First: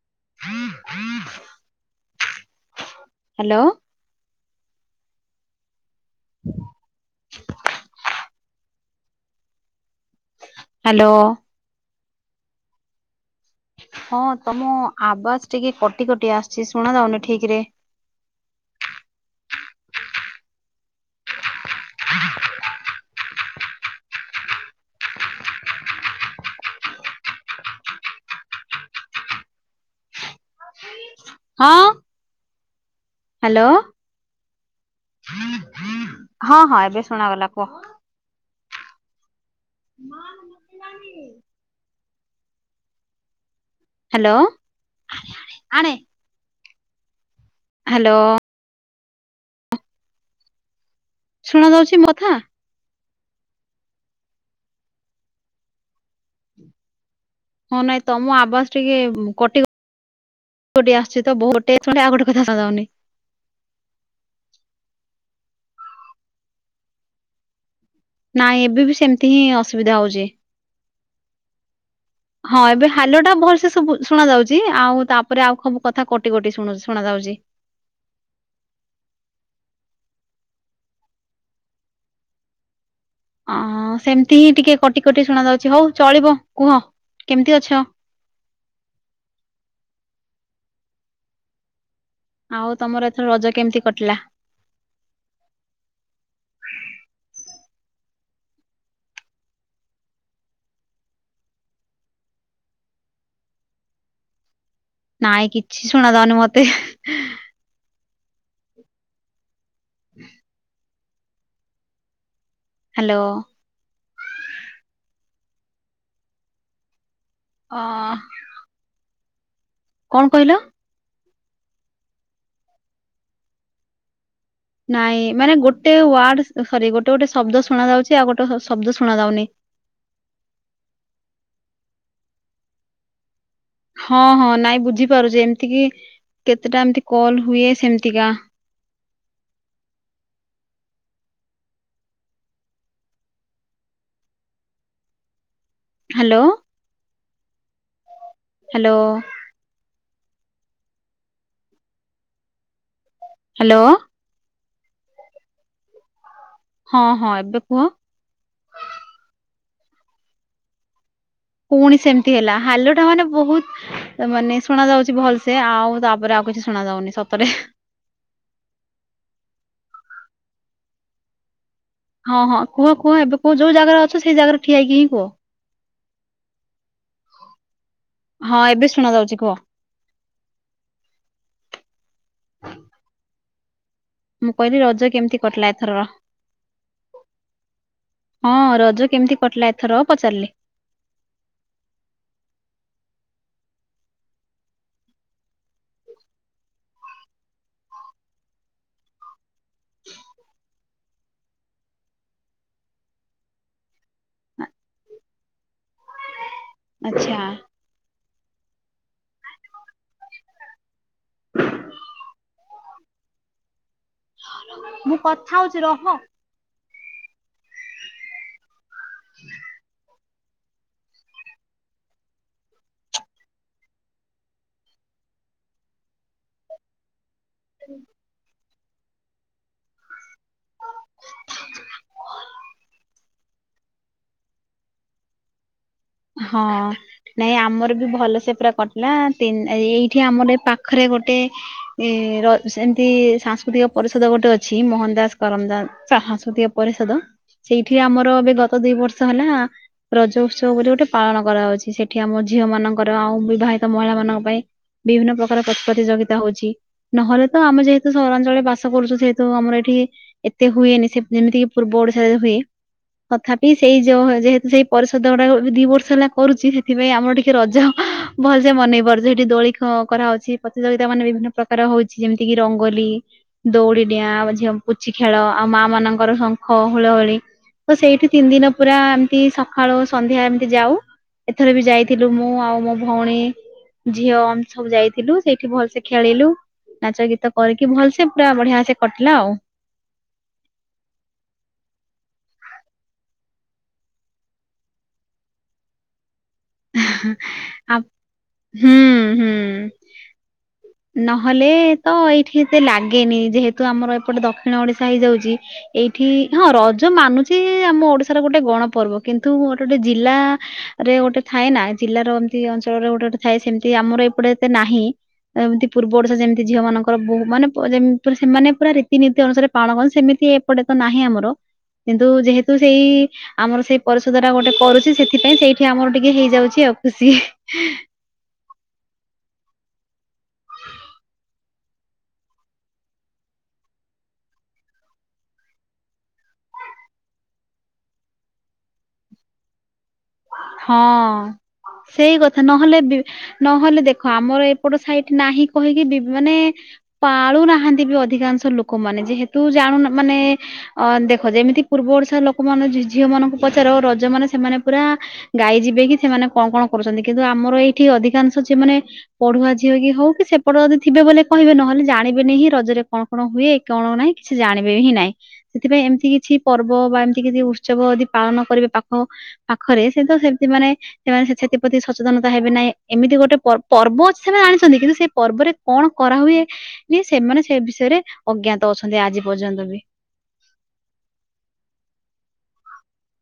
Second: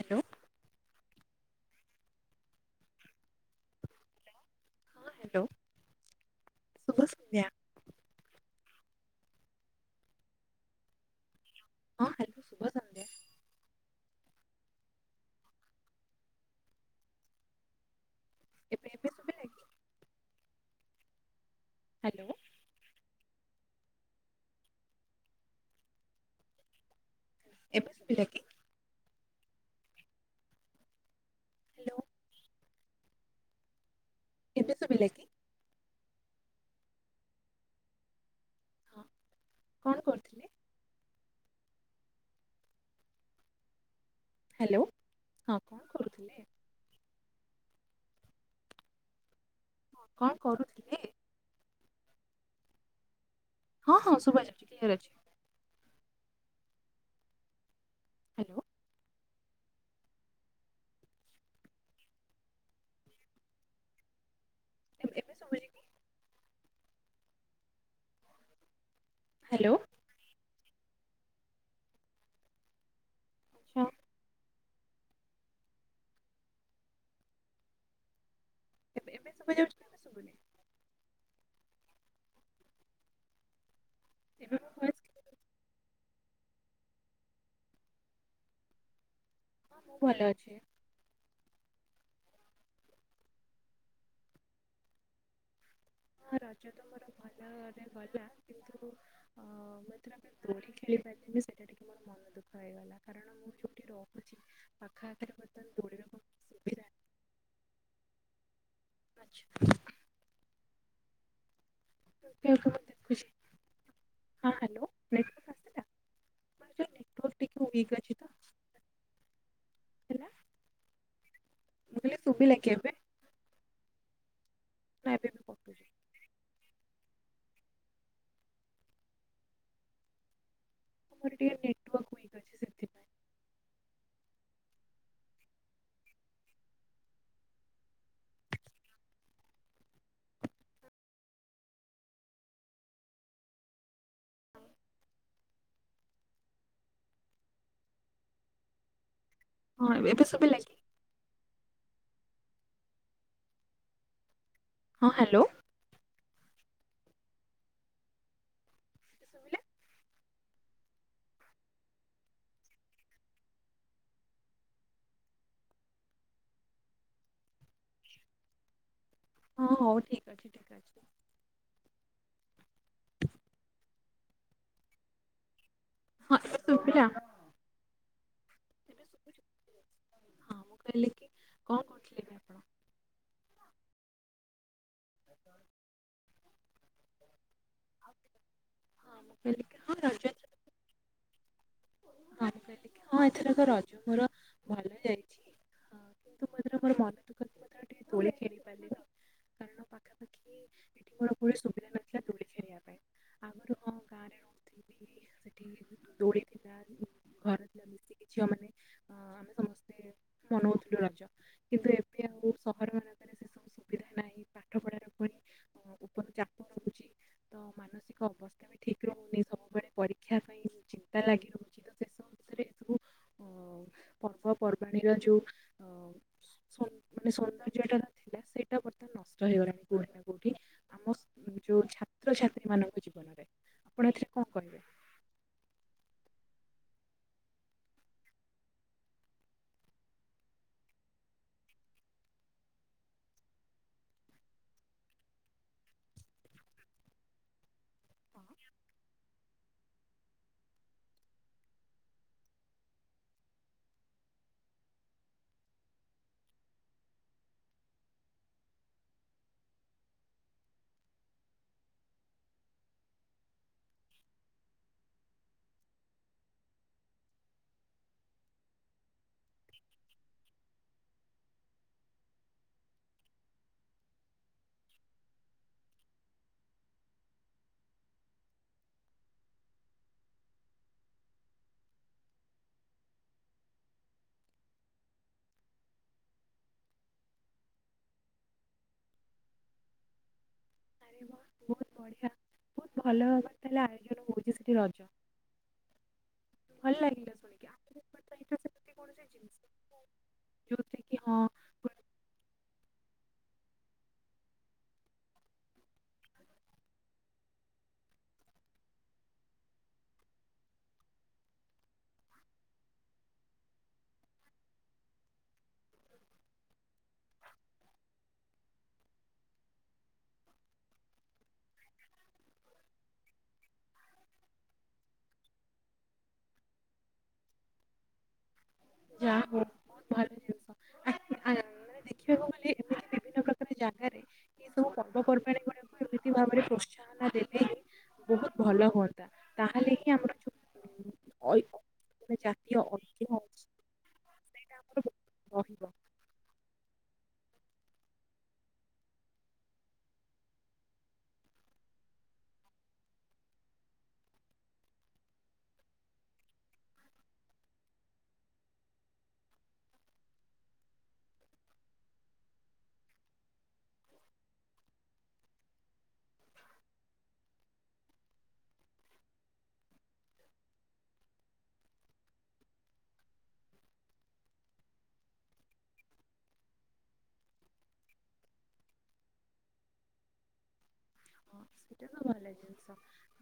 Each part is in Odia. Hello [unintelligible] hello? ହଁ ହାଲୋ ଶୁଭସନ୍ଧ୍ୟା। ହାଲୋ? ହଁ ହାଲୋ ଶୁଭସନ୍ଧ୍ୟା। ହଁ ତମ ଆବାଜ ଟିକେ କଟି କଟି ଆସଚି ଶୁଣା ଯାଉନି ଠିକରେ। ଏବେ ଏବେ ଶୁଭିଲା କି? ହାଲୋ? ଏବେ ଶୁଭିଲା କି? ହଁ। Hello hello? ଏବେ ଶୁଭିଲା କି? ହଁ ହଁ ଏବେ ଶୁଣାଗଲା କୁହ। ହଁ କଣ ମା କରୁଥିଲେ ମୁତିଲାଣି ହ୍ୟାଲୋ ହାଲୋ ହଁ କଣ କରୁଥିଲେ? ହାଲୋ। ହଁ କଣ କରୁଥୁଲେ? ଶୁଣାଯାଉଛି ମୋ କଥା? ହଁ ହଁ ଶୁଭାଯାଉଛି କ୍ଲିୟର୍ ଅଛି। ହଁ ନାଇଁ ତମ ହ୍ୟାଲୋ ଆବାସ୍ ଟିକେ ଉମ୍ କଟି-କ-କଟି ଆସଛି ତ ବହୁଟେ ଆଉ ଗୋଟେ କଥା ଯାଉନି। ଏବେ ଏବେ ଶୁଭୁଛି କି ନାଇଁ ଏବେବି ସେମତି ହିଁ ହ୍ୟାଲୋ ଅସୁବିଧା ହୋଉଚି। ହଁ ଏବେ ହାଲୋଟା ଭଲସେ ଆଚ୍ଛା ଶୁବୁ-ଶୁଣା ଯାଉଚ୍ ଚି ଆଉ ତାପରେ ଆଉ ଖବୁ କଥା କଟିକଟି ଶୁଣୁ-ଶୁଣାଯାଉଚି। ଏବେ-ଏବେ ଶୁଭାଯାଉଚି ନା ଏବେ ଶୁଭୁନି? ଅହଁ ସେମତି ହିଁ ଏବେ ମୋ ଟିକେ ଭଏସ କଟିକଟି ଶୁଣାଯାଉଚି ହୋଉ ଚଳିବ କୁହ କେମତି ଅଛ? ହଁ ମୁଁ ଭଲଅଛି। ଆଉ ତମର ଏଥର ରଜ କେମତି କଟିଲା? ହଁ ରଜ ତ ମୋର ଭଲରେ ଗଲା କିନ୍ତୁ ଅ-ମୁଁ ଏଥରକ ଦୋଳି ଖେଳି ନା ସେଇଟା ଟିକେ ମୋର ମନ ଦୁଃଖ ହେଇଗଲା କାରଣ ମୁଁ ଯୋଉଠି ରହୁଚି ନାଇଁ କିଛି ଶୁଣା ଯାଉନି ମତେ। ଆଚ୍ଛା। [inaudible] ଦେଖିବାକୁ ମୁଁ ହାଲୋ। ଦେଖୁଛି ହଁ ହ୍ୟାଲୋ [inaudible] ୱିକ୍ ଅଛି ତ ଓଃ। କଣ କହିଲ? ମୁ କହିଲି ଶୁଭିଲା କି ଏବେ? ନା ନାଇଁ ଏବେ ବି ମାନେ କଟୁଛି ଗୋଟେ ୱାର୍ଡ ସରି ଗୋଟ ଗୋଟେ ଗୋଟେ ଶବ୍ଦ ଶୁଣା ଯାଉଚି, ଆଉ ଗୋଟେ ଶବ୍ଦ ଶୁଣା ଯାଉନି। ମୋର ଟିକେ ନେଟୱାର୍କ ଉଇକ ଅଛି ସେଥିପାଇଁ। ହଁ ହଁ ନାଇଁ ବୁଝିପାରୁଚି ଏମିତି କି। କେତେଟା ଏମତି କଲ ହୁଏ ସେମତିକା। [inaudible] ହାଲୋ। ହାଲୋ। ହଁ ଏ ଏବେ ଶୁଭିଲା କି? ହାଲୋ। ହଁ ହାଲୋ। ହଁ ହଁ ଏବେ କୁହ। ଶୁଭିଲା ପୁଣି ସେମିତି ହେଲା ହାଲୋଟା ମାନେ ବହୁତ ମାନେ ଶୁଣା ଯାଉଚି ଭଲସେ ଆଉ ତାପରେ ଆ ଆଉ କିଛି ଶୁଣା ଯାଉନି ସତରେ। ହଁ ହଉ ଠିକ ଅଛି ଠିକ ଅଛି। ହଁ ହଁ କୁହ କୁହ ଏବେ କୁହ ଯୋଉ ଜାଗାରେ ଅଛ ସେଇ ଜାଗାରେ ଠିଆଇକି ହିଁ କୁହ। ହଁ ଏବେ ଶୁଭିଲା? ହଁ ଏବେ ଶୁଣା ଯାଉଚି କୁହ। ହଁ ମୁଁ କହିଲି କି କଣ କରୁଥିଲେ ଏବେ? ମୁଁ କହିଲି ରଜ କେମିତି କଟିଲା ଏଥରର ହଁ। ରଜ ହଁ ମୁଁ କେମିତି କହିଲି କଟିଲା କି ହଁ ଏଥର ରଜ ପଚାରିଲି? ହଁ ହଁ ଏଥରକ ରଜ ମୋର ଭଲ ରେ ଯାଇଛି ହଁ। କିନ୍ତୁ ମୁଁ ଏଥର ମୋର ମନ ଦୁଃଖ ଥିଲା ଟିକେ ଦୋଳି ଖେଳି ପାରିଲିନି କାରଣ ପାଖ ପାଖାପାଖି ଏଠି ଗୋର ସୁବିଧା ନଥିଲା ଦୂଳି ଖେଳିବାକୁ। ହଁ। ସେଠି ଦୋଳି ଆଚ୍ଛା। ଝିଅ ମାନେ ନଉଥିଲୁ ରଜ କିନ୍ତୁ ଏବେ ଆଉ ସହରମାନଙ୍କରେ ସେସବୁ ସୁବିଧା ନାହିଁ ପାଠ ପଢ଼ାର ମୁଁ ପୁଣି କଥା ଅ, ହଉଚି ରହ। ଉପରୁ ଚାପ ରହୁଛି ତ ମାନସିକ ଅବସ୍ଥା ବି ଠିକ୍ ରହୁନି ସବୁବେଳେ [inaudible] ପରୀକ୍ଷା ପାଇଁ ଚିନ୍ତା ଲାଗି ରହୁଛି ତ ସେସବୁ ବିଷୟରେ ପାଣିର ଯୋଉ ମାନେ ସୌନ୍ଦର୍ଯ୍ୟ ଟା ନ ଥିଲା। ସେଇଟା ବର୍ତ୍ତମାନ ନଷ୍ଟ ହେଇଗଲାଣି କୋଉଠି ନା କୋଉଠି ଆମ ଯୋଉ ଛାତ୍ରଛାତ୍ରୀ ମାନଙ୍କ ଜୀବନରେ ଆପଣ ଏଥିରେ କଣ କହିବେ? ହଁ ନାଇଁ ଆମର ବି ଭଲ ସେ ପୁରା କଟିଲା ତିନ ଏଇଠି ଆମର ଏଇ ପାଖରେ ଗୋଟେ ଏ ର ଏମିତି ସାଂସ୍କୃତିକ ପରିଷଦ ଗୋଟେ ଅଛି ମୋହନ ଦାସ କରମ ଦାସ ସାହସ୍କୃତିକ ପରିଷଦ ସେଇଠି ଆମର ହଁ, ଏବେ ଗତ ଦି ବର୍ଷ ହେଲା ରଜ ଉତ୍ସବ ବୋଲି ଗୋଟେ ପାଳନ କରାଯାଉଚି। ସେଠି ଆମ ଝିଅ ମାନଙ୍କର ଆଉ ବିବାହିତ ମହିଳା ମାନଙ୍କ ପାଇଁ ବିଭିନ୍ନ ପ୍ରକାର ପ୍ରତି ପ୍ରତିଯୋଗିତା ହଉଚି ନହେଲେ ତ ଆମେ ଯେହେତୁ ସହରାଞ୍ଚଳରେ ବାସ କରୁଛୁ ଯେହେତୁ ଆମର ଏଠି ଏତେ ହୁଏନି ସେ ଯେମିତିକ ପୂର୍ବ ଓଡିଶାରେ ହୁଏ। ତଥାପି ସେଇ ଯଉ ଯେହେତୁ ସେଇ ପରିଷଦ ଗୁଡା ଦି ବର୍ଷ ହେଲା କରୁଚି ସେଥିପାଇଁ ଆମର ଟିକେ ରଜ ଭଲସେ ମନେଇ ପାରୁଛୁ। ସେଠି ଦୋଳି କରାହଉଚି, ପ୍ରତିଯୋଗି ବିଭିନ୍ନ ପ୍ରକାର ହଉଚି ଯେମିତିକିି ରଙ୍ଗୋଲି ଦଉଡି ଡିଆଁ ଆମ ଝିଅ ପୁଚି ଖେଳ ଆଉ ମା ମାନ ମାନଙ୍କର ଶଙ୍ଖ ହୁଳ ହୁଳି ତ ସେଇଠି ତିନି ଦିନ ପୁରା ଏମିତି ସକାଳୁ ସନ୍ଧ୍ୟା ଏମିତି ଯାଉ। ଏଥର ବି ଯାଇଥିଲୁ ମୁଁ ଆଉ ମୋ ଭଉଣୀ। ଝିଅ ଆମେ ସବୁ ଯାଇଥିଲୁ ସେଇଠି ଭଲସେ ଖେଳିଲୁ। ନାଚ ଗୀତ କରିକି ଭଲସେ ପୁରା ବଢିଆ ସେ କଟିଲା ଆଉ। ଆରେ ବା ବଢିଆ ବହୁତ ଭଲ ଭାବରେ ହେଲା ଆୟୋଜନ ହଉଚି ସେଠି ରଜ। ଭଲ ଲାଗିଲା ଶୁଣିକି ଆମ ଆ ଏପଟେ ତ ଏଇଟା ସେମିତି ହୁଁ କୌଣସି ହୁଁ। ଜିନିଷ ଯୋଉଥିରେ କି ହଁ ନହେଲେ ତ ଏଇଠି ଏତେ ଲାଗେନି ଯେହେତୁ ଆମର ଏପଟେ ଦକ୍ଷିଣ ଓଡିଶା ହେଇଯାଉଚି ଏଇଠି ହଁ ରଜ ମାନୁଚି ଆମ ଓଡିଶାର ଗୋଟେ ଗଣପର୍ବ କିନ୍ତୁ ଗୋଟେ ଗୋଟେ ଜିଲ୍ଲା ରେ ଗୋଟେ ଥାଏ ନା ଜିଲ୍ଲାର ଏମିତି ଅଞ୍ଚଳରେ ଗୋଟେ ଗୋଟେ ଥାଏ ସେମିତି ଆମର ଏପଟେ ଏତେ ନାହିଁ ଏମିତି ପୂର୍ବ ଓଡିଶା ଯେ ମିତି ଝିଅ ମାନଙ୍କର ବହୁ ମାନେ-ପ-ଯେମି ପୁରା ସେମାନେ ପୁରା ରୀତିନୀତି ଅନୁସାରେ ପାଳନ କରନ୍ତି ସେମିତି ଏପଟେ ତ ନାହିଁ ଆମର। କିନ୍ତୁ ଯେହେତୁ ସେଇ ଆମର ସେଇ ପରିଶୋଧ ଟା ଗୋଟେ କରୁଚି ସେଥିପାଇଁ ସେଇଠି ଆମର ଟିକେ ହେଇଯାଉଚି ଆଉ ଖୁସି। ଯା ହଉ [inaudible] ଦେଖିବାକୁ ଗଲେ [unintelligible] ପ୍ରକାର ଜାଗାରେ ଏ ସବୁ ପର୍ବପର୍ବାଣୀ ଗୁଡ଼ାକରେ ଏମିତି ଭାବରେ ପ୍ରୋତ୍ସାହନ ଦେଲେ ହିଁ। ବହୁତ ଭଲ ହୁଅନ୍ତା ତାହେଲେ ହିଁ ଆମର ହଁ। ଯୋଉ ଐ ସେଇ ମାନେ କଥା ଜାତୀୟ ନହେଲେ ବି ଐତିହ୍ୟ ଅଛି ନହେଲେ ଦେଖ ଆମର ସେଇଟା ଏପଟ ସାଇଟ ନାହିଁ ରହିବ କହିକି ବି ମାନେ ପାଳୁନାହାନ୍ତି ବି ଅଧିକାଂଶ ଲୋକ ମାନେ ଯେହେତୁ ଜାଣୁ ମାନେ ଅ ଦେଖ ଯେମିତି ପୂର୍ବ ଓଡିଶାର ଲୋକମାନେ ଜି-ଝିଅ ମାନଙ୍କୁ ପଚାର ରଜ ମାନ ସେମାନେ ପୁରା ଗାଈ ଯିବେ କି ସେମାନେ କଣ କଣ କରୁଚନ୍ତି କିନ୍ତୁ ଆମର ଏଇଠି ଅଧିକାଂଶ ଝିଅମାନେ ପଢୁଆ ଝିଅ କି ହଉ କି ସେ ସେପଟ ଯଦି ଥିବେ ବୋଲେ କହିବେ ନହେଲେ ଜାଣିବେନି ହିଁ ରଜରେ କଣ କଣ ହୁଏ କଣ ନାହିଁ କିଛି ଜାଣିବେ ହିଁ ନାହିଁ। ସେଥିପାଇଁ ଏମିତି କିଛି ପର୍ବ ବା ଏମିତି କିଛି ଉତ୍ସବ ଯଦି ପାଳନ କରିବେ ପାଖ ପାଖରେ ତ ସେମିତି ମାନେ ସେମାନେ ସେ ସାଥି ପ୍ରତି ସଚେତନତା ହେବେ ନାଇଁ ଏମିତି ଗୋଟେ ପ-ପର୍ବ ଅଛି ସେମାନେ ଜାଣିଛନ୍ତି କିନ୍ତୁ ସେ ପର୍ବରେ କଣ କରାହୁଏ ନି ସେମାନେ ସେ ବିଷୟରେ ଅଜ୍ଞାତ ଅଛନ୍ତି ଆଜି ପର୍ଯ୍ୟନ୍ତ ବି। ହ ସେଇଟା ତ ଭଲ ଜିନିଷ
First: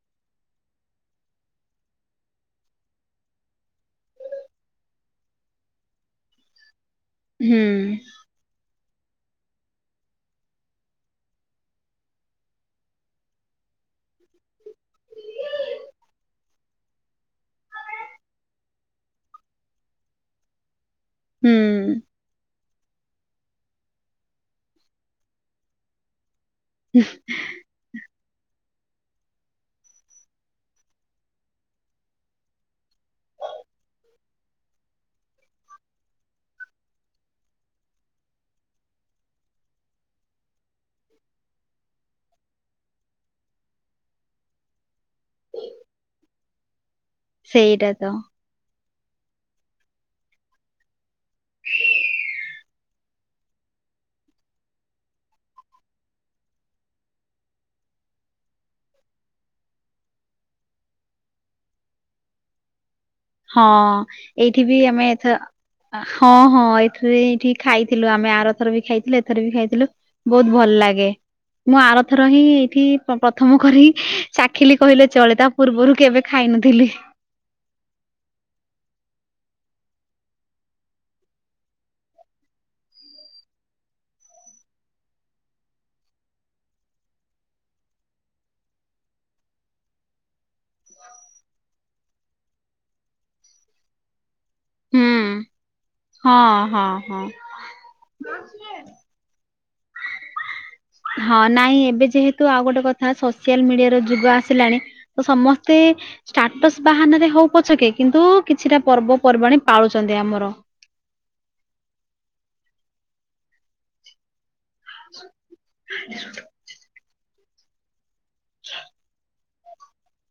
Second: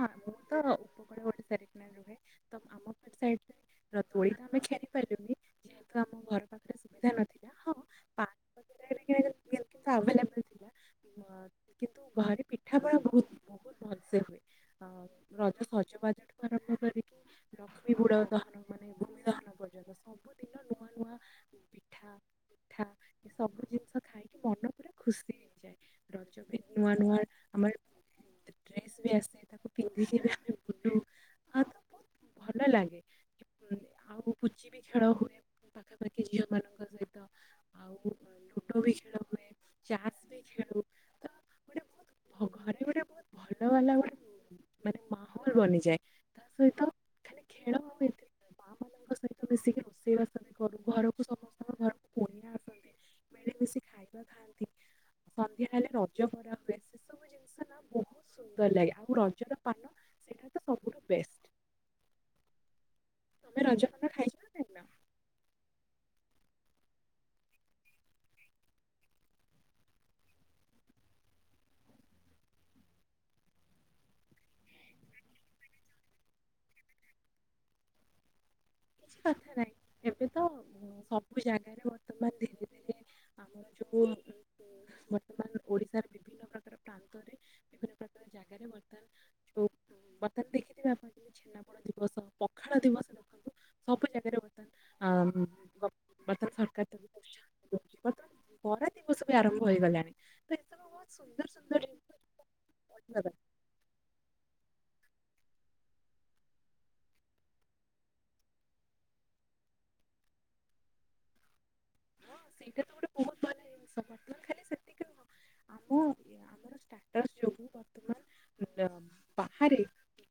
ହଁ ମୁ ତ ଉପକୂଳାରଖ ରୁହେ। ତ ଆମ ପଟ ସାଇଡ ରେ [unintelligible] ହୁଁ। ହଁ ପାର୍କ ବଗେରାରେ କିନ୍ତୁ ଆଭେଲେବଲ ଥିଲା କିନ୍ତୁ ଘରେ ପିଠାପଣା ବହୁତ ବହୁତ ଭଲସେ ହୁଏ। ରଜ ସଜବାଜଠୁ ଆରମ୍ଭ କରିକି ଲକ୍ଷ୍ମୀ ବୁଡ ଦହନ ମାନେ ଭୂମି ଦହନ ପର୍ଯ୍ୟନ୍ତ ସବୁଦିନ ନୂଆ ନୂଆ ହୁଁ। ପିଠା ପିଠା ଏ ସବୁ ଜିନିଷ ଖାଇକି ମନ ପୁରା ଖୁସି ହେଇଯାଏ। ରଜ ବି ନୂଆ ହୁଁ। ନୂଆ ଆମର ଡ୍ରେସ୍ ବି ଆସେ ତାକୁ ପିନ୍ଧିକି ବି ଆମେ ବୁଲୁ ଆଉ ତ ବହୁତ ଭଲ ଲାଗେ। ଉଁ, ଆଉ ପୁଚି ଖେଳ ହୁଏ ପାଖାପାଖି ଝିଅ ମାନଙ୍କର। ଖେଳ ହୁଏ ଚାସ୍ ବି ଖେଳୁ ତ ଗୋଟେ ବହୁତ ଭ- ଘରେ ଗୋଟେ [unintelligible] ଭୁଲ ବନିଯାଏ। ତା ସହିତ ଖାଲି ଖେଳ ଆଉ ସେଇଟାତ। ଏଥିରେ ମା ମାନଙ୍କ ସହିତ ମିଶିକି ରୋଷେଇବାସ ବି କରୁ ଘରକୁ ସମସ୍ତଙ୍କ ଘରକୁ କୁଣିଆ ଆସନ୍ତି ମିଳିମିଶି ଖାଇବା ଖାଆନ୍ତି ସନ୍ଧ୍ୟା ହେଲେ ରଜ କରା ହୁଏ ସେ ସବୁ ଜିନିଷ ନା ବହୁତ ସୁନ୍ଦର ଲାଗେ ଆଉ ରଜର ପାନ। ସେଇଟା ତ ସବୁଠୁ ବେଷ୍ଟ ହଁ ତମେ ରଜ ପାନ ଖାଇଛ ନା ଏଇଠି ଖାଇନ? ବି ଆମେ ଏଥ ହଁ ହଁ ଏଥିରେ ଏଠି ଖାଇଥିଲୁ ଆମେ ଆରଥର ବି ଖାଇଥିଲୁ ଏଥର ବି ଖାଇଥିଲୁ ବହୁତ ଭଲ। ଲାଗେ। ମୁଁ ଆରଥର ହିଁ ଏଇଠି ପ୍ରଥମ କରି ଚାଖିଲି କହିଲେ ଚଳେ ତା ପୂର୍ବରୁ କେବେ ଖାଇ ନଥିଲି। କିଛି କଥା ନାହିଁ ଏବେ ତ ସବୁ ଜାଗାରେ ବର୍ତ୍ତମାନ। ଧୀରେ ଧୀରେ ଆମର ଯୋଉ ବର୍ତ୍ତମାନ ଓଡିଶାର ବିଭିନ୍ନ ପ୍ରକାର ପ୍ରାନ୍ତରେ ବିଭିନ୍ନ ପ୍ରକାର ଜାଗାରେ ବର୍ତ୍ତମାନ ଯୋଉ ବର୍ତ୍ତମାନ ଦେଖିଥିବେ ଆପଣ ଯେମିତି ଛେନାପୋଡ ଦିବସ ପଖାଳ ଦିବସ ରଖନ୍ତୁ ସବୁ ଜାଗାରେ ବର୍ତ୍ତମାନ ହୁଁ ବର୍ତ୍ତମାନ ହଁ ସରକାର ତାକୁ ପ୍ରୋତ୍ସାହନ ଦଉଛି ହଁ ବର୍ତ୍ତମାନ ବରା ହଁ। ଆରମ୍ଭ ହେଇଗଲାଣି। ଏସବୁ ବହୁତ ହଁ ସୁନ୍ଦର ନାଇଁ ସୁନ୍ଦର ଏବେ ଜିନିଷ ଯେହେତୁ ଆଉ ଗୋଟେ କଥା କରିବା ସୋସିଆଲ ମିଡିଆର ଯୁଗ ଆସିଲାଣି ତ ସମସ୍ତେ। ଷ୍ଟାଟସ ବାହାନାରେ ହଉ ପଛକେ କିନ୍ତୁ କିଛିଟା ପର୍ବପର୍ବାଣୀ ପାଳୁଚନ୍ତି ଆମର। ହଁ ସେଇଟା ତ ଗୋଟେ ବହୁତ ଭଲ ଜିନିଷ ବର୍ତ୍ତମାନ ଖାଲି ସେତିକି ନୁହଁ ଆମ ଆମର [inaudible] ଷ୍ଟାଟସ ଯୋଗୁ ବର୍ତ୍ତମାନ ଝା ବାହାରେ ମାନେ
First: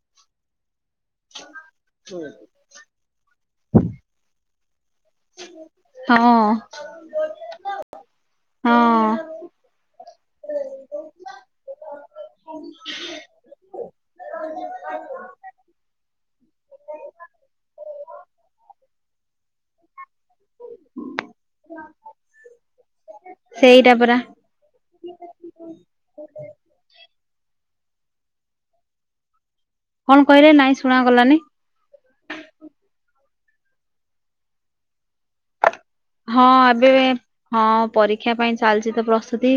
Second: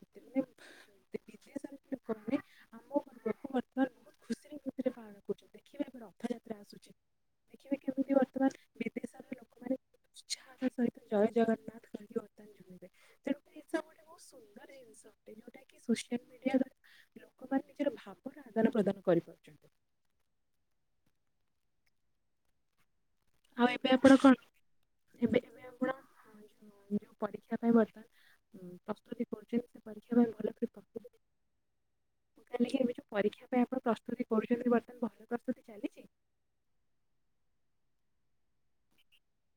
ବିଦେଶରେ ଲୋକମାନେ ଆମ ପର୍ବକୁ ବର୍ତ୍ତମାନ ନିହାତି। ବହୁତ ଖୁସିରେ ଖୁସିରେ ପାଳନ କରୁଛନ୍ତି ଦେଖିବେ ଏବେ ରଥଯାତ୍ରା ଆସୁଛି ଦେଖିବେ ହଁ, କେମିତି ବର୍ତ୍ତମାନ ବିଦେଶର ଲୋକମାନେ ଉତ୍ସାହର ସହିତ ହଁ, ଜୟ ଜଗନ୍ନାଥ। କହିକି ବର୍ତ୍ତମାନ ଝୁମିବେ ତେଣୁକରି ଏସବୁ ଗୋଟେ ବହୁତ ସୁନ୍ଦର ଜିନିଷ ଅଟେ ଯୋଉଟା [inaudible] ସୋସିଆଲ ମିଡିଆ ଦ୍ଵାରା ଲୋକମାନେ ନିଜର ଭାବର ଆଦାନ ପ୍ରଦାନ କରିପାରୁଛନ୍ତି। ଆଉ ଏବେ ସେଇଟା ଆପଣ ପରା କଣ? ଏବେ ଏବେ ଆପଣ ଯୋଉ ଯଉଁ ପରୀକ୍ଷା ପାଇଁ ବର୍ତ୍ତମାନ ଉଁ, ପ୍ରସ୍ତୁତି କରୁଛନ୍ତି ସେ ପରୀକ୍ଷା କଣ ପାଇଁ ଭଲ କହିଲେ ପ୍ରି- ନାଇଁ ଶୁଣା ପ୍ରସ୍ତୁତି ଗଲାନି? କାଲିକି ଏବେ ଯୋଉ ପରୀକ୍ଷା ପାଇଁ ଆପଣ ପ୍ରସ୍ତୁତି କରୁଛନ୍ତି ବର୍ତ୍ତମାନ ଭଲ ପ୍ରସ୍ତୁତି ଚାଲିଛି? ହଁ, ଏବେ ହଁ ପରୀକ୍ଷା ପାଇଁ ଚାଲିଛି ତ ପ୍ରସ୍ତୁତି।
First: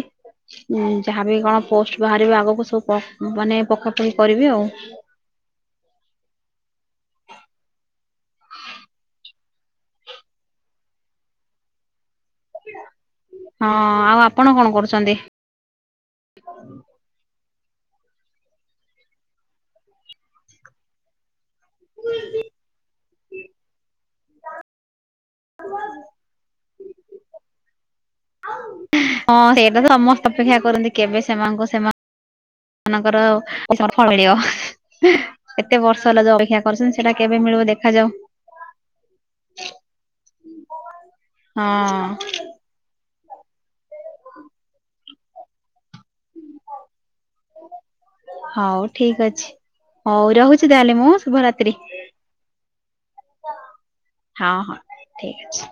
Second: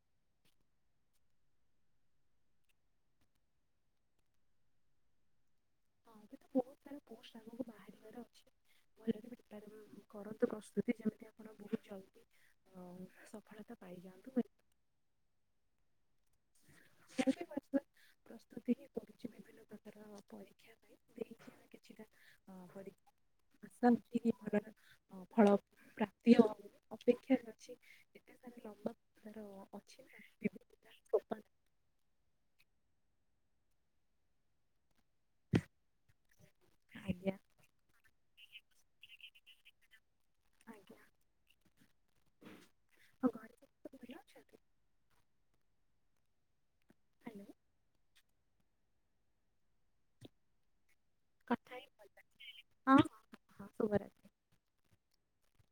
ଯାହାବି କଣ ପୋଷ୍ଟ ବାହାରିବ, ଆଗକୁ ସବୁ ମାନେ ପକା ପକି କରିବି ଆଉ। ହୁଁ ଅଛି। ଭଲରେ ପ୍ରିପାର କରନ୍ତୁ ପ୍ରସ୍ତୁତି ଯେମିତି ଆପଣ ବହୁତ ଜଲ୍ଦି ଅ, ସଫଳତା ହଁ ଆଉ ପାଇଯାଆନ୍ତୁ ମୁଁ ଆପଣ କଣ କରୁଛନ୍ତି? [inaudible] ବି ବର୍ତ୍ତମାନ ପ୍ରସ୍ତୁତି ହିଁ କରୁଛି ବିଭିନ୍ନ ପ୍ରକାର ପରୀକ୍ଷା ପାଇଁ ଦେଇଛି ଆମେ କିଛିଟା ଅ, [inaudible] ପରୀକ୍ଷା ଆଶା ଅଛି କି ଭଲର ଅ, ଫଳ ପ୍ରାପ୍ତି ହଉ ଅପେକ୍ଷାରେ ଅଛି ଏତେ ସାରା ଲମ୍ବା ତାର ହଁ ସେଇଟା ତ ଅଛି ନା ସମସ୍ତେ ଅପେକ୍ଷା ବିଭିନ୍ନ କରନ୍ତି। ତାର କେବେ ସୋପାନ ସେମାନଙ୍କୁ ସେମାନ ମାନଙ୍କର ସଫଳ ମିଳିବ। ଏତେ ବର୍ଷ ହେଲା ଯୋଉ ଅପେକ୍ଷା କରିୁଛନ୍ତି। ସେଟା କେବେ ମିଳିବ ଦେଖାଯାଉ। [inaudible] ଦେଖା ଯାଉ। ହଁ। ଆଉ ଘରେ ସମସ୍ତେ ଭଲ ଅଛନ୍ତି? ହ୍ୟାଲୋ ହଉ ଠିକ୍ ଅଛି। ହଉ ରହୁଛି ତାହେଲେ ମୁଁ, କଥା ଶୁଭରାତ୍ରୀ। ହେଇ ଭଲ ହଁ। ହଁ ହଁ ଶୁଭରାତ୍ରି। ହଁ ହଁ ଠିକ୍ ଅଛି।